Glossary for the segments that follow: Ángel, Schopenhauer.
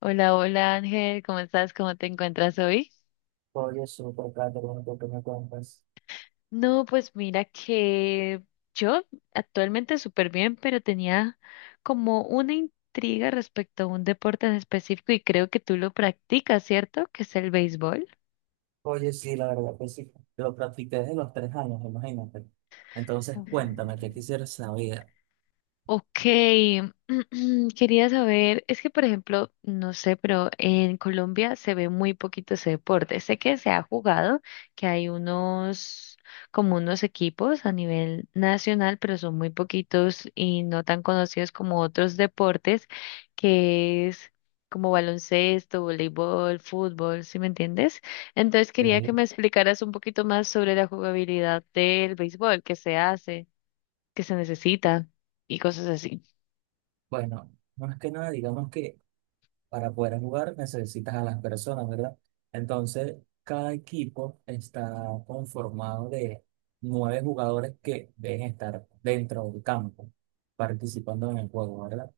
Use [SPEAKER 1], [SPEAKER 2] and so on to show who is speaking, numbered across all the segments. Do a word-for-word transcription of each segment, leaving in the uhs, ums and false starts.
[SPEAKER 1] Hola, hola Ángel, ¿cómo estás? ¿Cómo te encuentras hoy?
[SPEAKER 2] Oye, súper, Kate, bueno, tú que me cuentas.
[SPEAKER 1] No, pues mira que yo actualmente súper bien, pero tenía como una intriga respecto a un deporte en específico y creo que tú lo practicas, ¿cierto? Que es el béisbol.
[SPEAKER 2] Oye, sí, la verdad que sí. Lo practiqué desde los tres años, imagínate. Entonces, cuéntame, ¿qué quisieras saber?
[SPEAKER 1] Ok, quería saber, es que por ejemplo, no sé, pero en Colombia se ve muy poquito ese deporte. Sé que se ha jugado, que hay unos, como unos equipos a nivel nacional, pero son muy poquitos y no tan conocidos como otros deportes, que es como baloncesto, voleibol, fútbol, ¿sí me entiendes? Entonces
[SPEAKER 2] De
[SPEAKER 1] quería
[SPEAKER 2] ahí,
[SPEAKER 1] que me explicaras un poquito más sobre la jugabilidad del béisbol, qué se hace, qué se necesita y cosas así.
[SPEAKER 2] bueno, más que nada, digamos que para poder jugar necesitas a las personas, ¿verdad? Entonces, cada equipo está conformado de nueve jugadores que deben estar dentro del campo, participando en el juego, ¿verdad?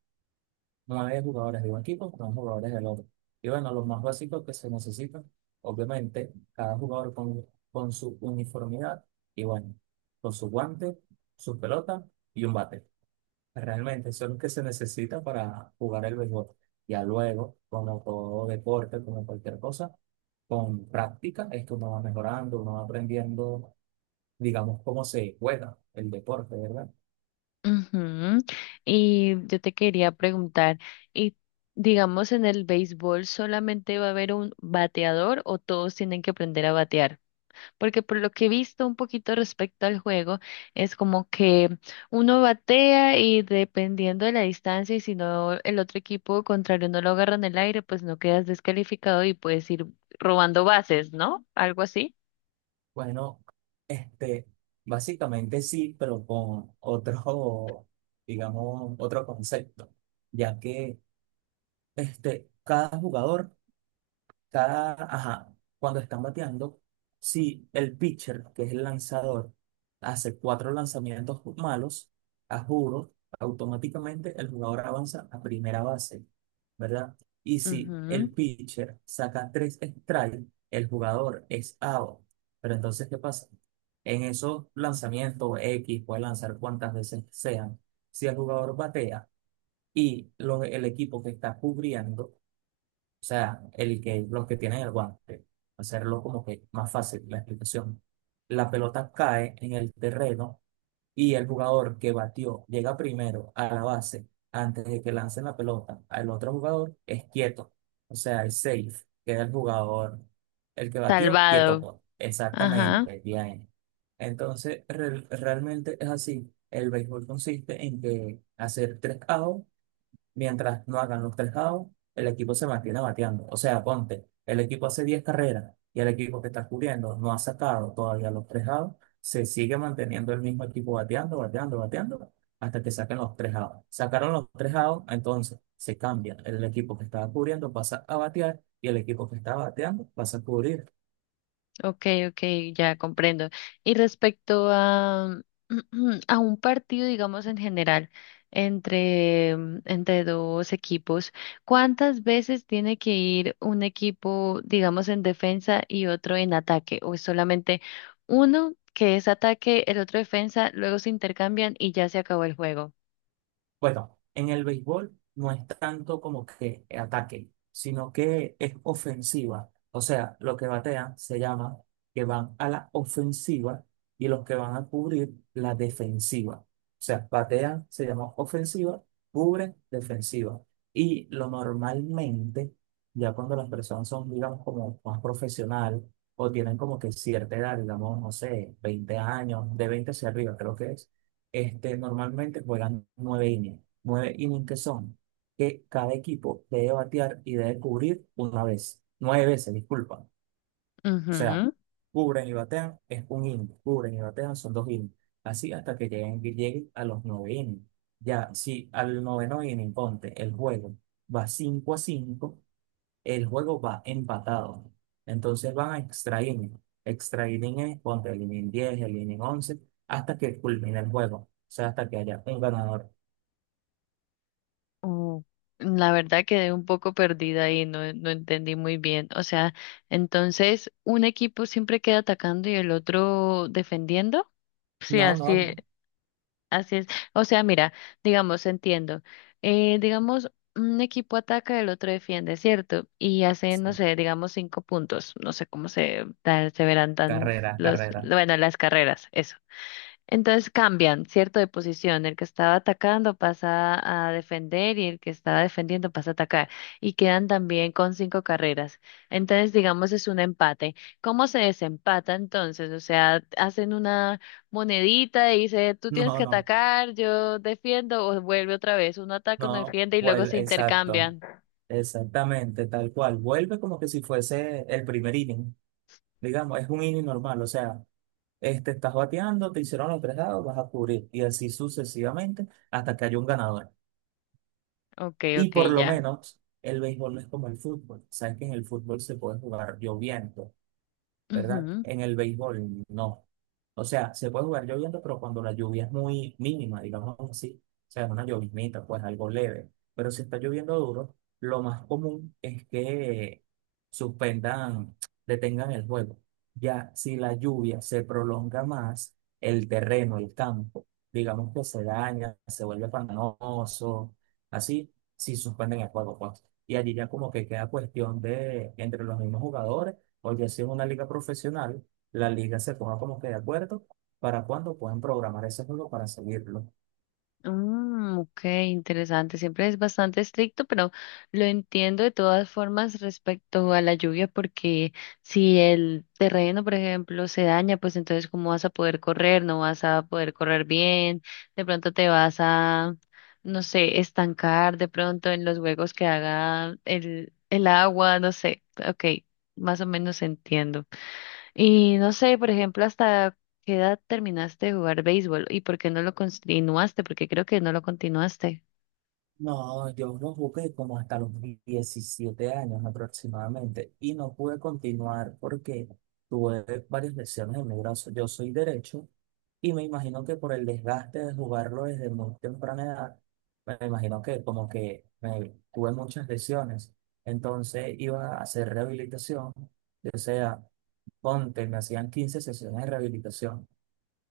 [SPEAKER 2] No hay jugadores de un equipo, no jugadores del otro. Y bueno, los más básicos que se necesitan, obviamente, cada jugador con, con su uniformidad y bueno, con su guante, su pelota y un bate. Realmente, eso es lo que se necesita para jugar el béisbol. Ya luego, como todo deporte, como cualquier cosa, con práctica es que uno va mejorando, uno va aprendiendo, digamos, cómo se juega el deporte, ¿verdad?
[SPEAKER 1] Ujú. Y yo te quería preguntar, y digamos, ¿en el béisbol solamente va a haber un bateador o todos tienen que aprender a batear? Porque por lo que he visto un poquito respecto al juego, es como que uno batea y dependiendo de la distancia y si no el otro equipo contrario no lo agarra en el aire, pues no quedas descalificado y puedes ir robando bases, ¿no? Algo así.
[SPEAKER 2] Bueno, este, básicamente sí, pero con otro, digamos, otro concepto, ya que este, cada jugador cada, ajá, cuando están bateando, si el pitcher, que es el lanzador, hace cuatro lanzamientos malos, a juro, automáticamente el jugador avanza a primera base, ¿verdad? Y si
[SPEAKER 1] Ujú.
[SPEAKER 2] el pitcher saca tres strikes, el jugador es out. Pero entonces, ¿qué pasa? En esos lanzamientos X, puede lanzar cuantas veces sean, si el jugador batea y lo- el equipo que está cubriendo, o sea, el que, los que tienen el guante, hacerlo como que más fácil la explicación. La pelota cae en el terreno y el jugador que batió llega primero a la base antes de que lancen la pelota al otro jugador, es quieto. O sea, es safe, queda el jugador, el que batió, quieto,
[SPEAKER 1] Salvado.
[SPEAKER 2] pues.
[SPEAKER 1] Ajá.
[SPEAKER 2] Exactamente, bien. Entonces, re- realmente es así. El béisbol consiste en que hacer tres outs. Mientras no hagan los tres outs, el equipo se mantiene bateando. O sea, ponte, el equipo hace diez carreras y el equipo que está cubriendo no ha sacado todavía los tres outs, se sigue manteniendo el mismo equipo bateando, bateando, bateando, hasta que saquen los tres outs. Sacaron los tres outs, entonces se cambia. El equipo que estaba cubriendo pasa a batear y el equipo que estaba bateando pasa a cubrir.
[SPEAKER 1] Okay, okay, ya comprendo. Y respecto a, a un partido, digamos en general, entre, mm, entre dos equipos, ¿cuántas veces tiene que ir un equipo, digamos, en defensa y otro en ataque? ¿O es solamente uno que es ataque, el otro defensa, luego se intercambian y ya se acabó el juego?
[SPEAKER 2] Bueno, en el béisbol no es tanto como que ataque, sino que es ofensiva. O sea, lo que batean se llama que van a la ofensiva y los que van a cubrir la defensiva. O sea, batean se llama ofensiva, cubren defensiva. Y lo normalmente, ya cuando las personas son, digamos, como más profesional o tienen como que cierta edad, digamos, no sé, veinte años, de veinte hacia arriba, creo que es este, normalmente juegan nueve innings. Nueve innings que son que cada equipo debe batear y debe cubrir una vez. Nueve veces, disculpa. O sea,
[SPEAKER 1] Ujú.
[SPEAKER 2] cubren y batean es un inning. Cubren y batean son dos innings. Así hasta que lleguen, que lleguen a los nueve innings. Ya, si al noveno inning, ponte, el juego va cinco a cinco, el juego va empatado. Entonces van a extra inning. Extra inning es ponte el inning diez, el inning once, hasta que culmine el juego. O sea, hasta que haya un ganador.
[SPEAKER 1] Oh, la verdad quedé un poco perdida ahí, no, no entendí muy bien. O sea, entonces un equipo siempre queda atacando y el otro defendiendo. Sí,
[SPEAKER 2] No,
[SPEAKER 1] así,
[SPEAKER 2] no,
[SPEAKER 1] e-
[SPEAKER 2] no.
[SPEAKER 1] así es. O sea, mira, digamos, entiendo. Eh, digamos, un equipo ataca, el otro defiende, ¿cierto? Y hace,
[SPEAKER 2] Sí.
[SPEAKER 1] no sé, digamos cinco puntos. No sé cómo se, ta- se verán tan
[SPEAKER 2] Carrera,
[SPEAKER 1] los,
[SPEAKER 2] carrera.
[SPEAKER 1] bueno, las carreras, eso. Entonces cambian, ¿cierto? De posición. El que estaba atacando pasa a defender y el que estaba defendiendo pasa a atacar. Y quedan también con cinco carreras. Entonces, digamos, es un empate. ¿Cómo se desempata entonces? O sea, ¿hacen una monedita y dice, tú tienes
[SPEAKER 2] No,
[SPEAKER 1] que
[SPEAKER 2] no,
[SPEAKER 1] atacar, yo defiendo, o vuelve otra vez? Uno ataca, uno
[SPEAKER 2] no.
[SPEAKER 1] defiende y luego se
[SPEAKER 2] Vuelve, exacto.
[SPEAKER 1] intercambian.
[SPEAKER 2] Exactamente, tal cual. Vuelve como que si fuese el primer inning. Digamos, es un inning normal. O sea, este, estás bateando, te hicieron los tres dados, vas a cubrir. Y así sucesivamente hasta que haya un ganador.
[SPEAKER 1] Ok,
[SPEAKER 2] Y
[SPEAKER 1] ok,
[SPEAKER 2] por lo
[SPEAKER 1] ya.
[SPEAKER 2] menos el béisbol no es como el fútbol. Sabes que en el fútbol se puede jugar lloviendo, ¿verdad?
[SPEAKER 1] Ujú.
[SPEAKER 2] En el béisbol, no. O sea, se puede jugar lloviendo, pero cuando la lluvia es muy mínima, digamos así, o sea, una lloviznita, pues algo leve. Pero si está lloviendo duro, lo más común es que suspendan, detengan el juego. Ya si la lluvia se prolonga más, el terreno, el campo, digamos que se daña, se vuelve pantanoso, así, si suspenden el juego, pues. Y allí ya como que queda cuestión de entre los mismos jugadores o ya si es una liga profesional, la liga se ponga como que de acuerdo para cuándo pueden programar ese juego para seguirlo.
[SPEAKER 1] Mm, ok, interesante. Siempre es bastante estricto, pero lo entiendo de todas formas respecto a la lluvia, porque si el terreno, por ejemplo, se daña, pues entonces ¿cómo vas a poder correr? No vas a poder correr bien, de pronto te vas a, no sé, estancar de pronto en los huecos que haga el, el agua, no sé. Ok, más o menos entiendo. Y no sé, por ejemplo, hasta qué edad terminaste de jugar béisbol y por qué no lo continuaste, porque creo que no lo continuaste.
[SPEAKER 2] No, yo lo jugué como hasta los diecisiete años aproximadamente y no pude continuar porque tuve varias lesiones en mi brazo. Yo soy derecho y me imagino que por el desgaste de jugarlo desde muy temprana edad, me imagino que como que me, tuve muchas lesiones. Entonces iba a hacer rehabilitación, o sea, ponte, me hacían quince sesiones de rehabilitación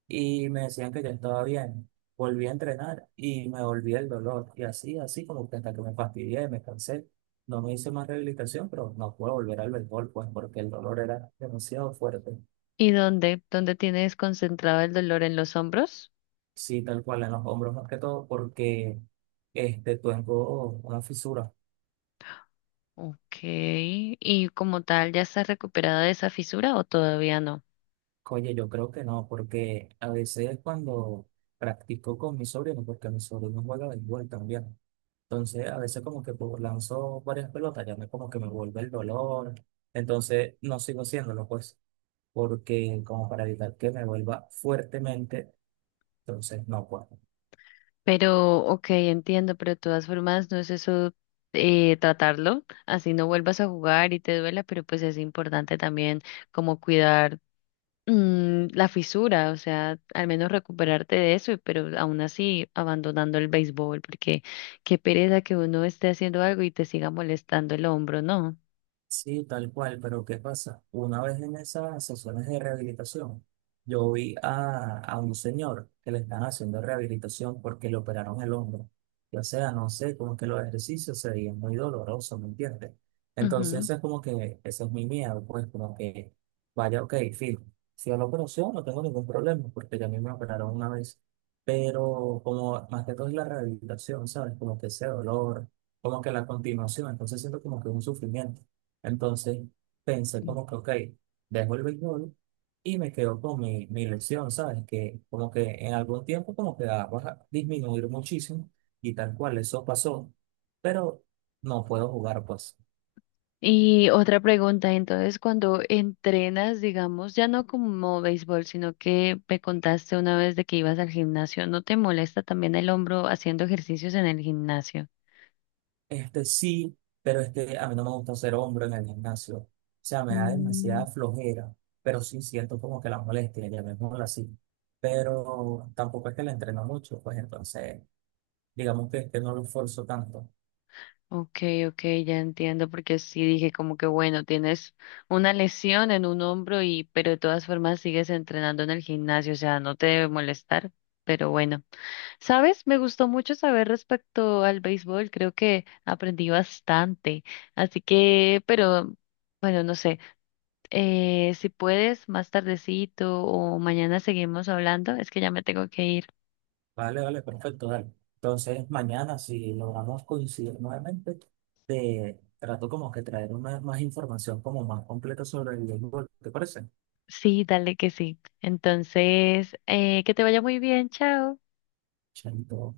[SPEAKER 2] y me decían que yo estaba bien. Volví a entrenar y me volví el dolor. Y así, así como que hasta que me fastidié, me cansé. No me hice más rehabilitación, pero no puedo volver al béisbol, pues porque el dolor era demasiado fuerte.
[SPEAKER 1] ¿Y dónde? ¿Dónde tienes concentrado el dolor en los hombros?
[SPEAKER 2] Sí, tal cual, en los hombros más que todo, porque este, tengo una fisura.
[SPEAKER 1] Ok. ¿Y como tal ya estás recuperada de esa fisura o todavía no?
[SPEAKER 2] Oye, yo creo que no, porque a veces cuando practico con mis sobrinos, porque mi sobrino juega béisbol también. Entonces, a veces como que pues, lanzo varias pelotas, ya me como que me vuelve el dolor. Entonces, no sigo haciéndolo, pues, porque como para evitar que me vuelva fuertemente, entonces no puedo.
[SPEAKER 1] Pero, ok, entiendo, pero de todas formas no es eso, eh, tratarlo, así no vuelvas a jugar y te duela, pero pues es importante también como cuidar, mm, la fisura, o sea, al menos recuperarte de eso, pero aún así abandonando el béisbol, porque qué pereza que uno esté haciendo algo y te siga molestando el hombro, ¿no?
[SPEAKER 2] Sí, tal cual, pero ¿qué pasa? Una vez en esas sesiones de rehabilitación, yo vi a, a un señor que le están haciendo rehabilitación porque le operaron el hombro. Y, o sea, no sé, como que los ejercicios se veían muy dolorosos, ¿me entiendes?
[SPEAKER 1] Ujú.
[SPEAKER 2] Entonces, es como que ese es mi miedo, pues, como que, vaya, ok, filo, si a la operación no tengo ningún problema, porque ya a mí me operaron una vez, pero como más que todo es la rehabilitación, ¿sabes? Como que ese dolor, como que la continuación, entonces siento como que un sufrimiento. Entonces pensé como que, ok, dejo el béisbol y me quedo con mi, mi lección, ¿sabes? Que como que en algún tiempo como que va a disminuir muchísimo y tal cual, eso pasó, pero no puedo jugar, pues.
[SPEAKER 1] Y otra pregunta, entonces, cuando entrenas, digamos, ya no como béisbol, sino que me contaste una vez de que ibas al gimnasio, ¿no te molesta también el hombro haciendo ejercicios en el gimnasio?
[SPEAKER 2] Este sí, pero es que a mí no me gusta ser hombro en el gimnasio. O sea, me da
[SPEAKER 1] Mm.
[SPEAKER 2] demasiada flojera, pero sí siento como que la molestia, llamémosla así. Pero tampoco es que la entreno mucho, pues entonces digamos que, que no lo esfuerzo tanto.
[SPEAKER 1] Okay, okay, ya entiendo, porque sí dije como que bueno, tienes una lesión en un hombro y, pero de todas formas sigues entrenando en el gimnasio, o sea, no te debe molestar, pero bueno, ¿sabes? Me gustó mucho saber respecto al béisbol, creo que aprendí bastante, así que, pero bueno, no sé, eh, si puedes más tardecito o mañana seguimos hablando, es que ya me tengo que ir.
[SPEAKER 2] Vale, vale, perfecto, dale. Entonces, mañana, si logramos coincidir nuevamente, te trato como que traer una, más información como más completa sobre el béisbol, ¿te parece?
[SPEAKER 1] Sí, dale que sí. Entonces, eh, que te vaya muy bien, chao.
[SPEAKER 2] Chaito.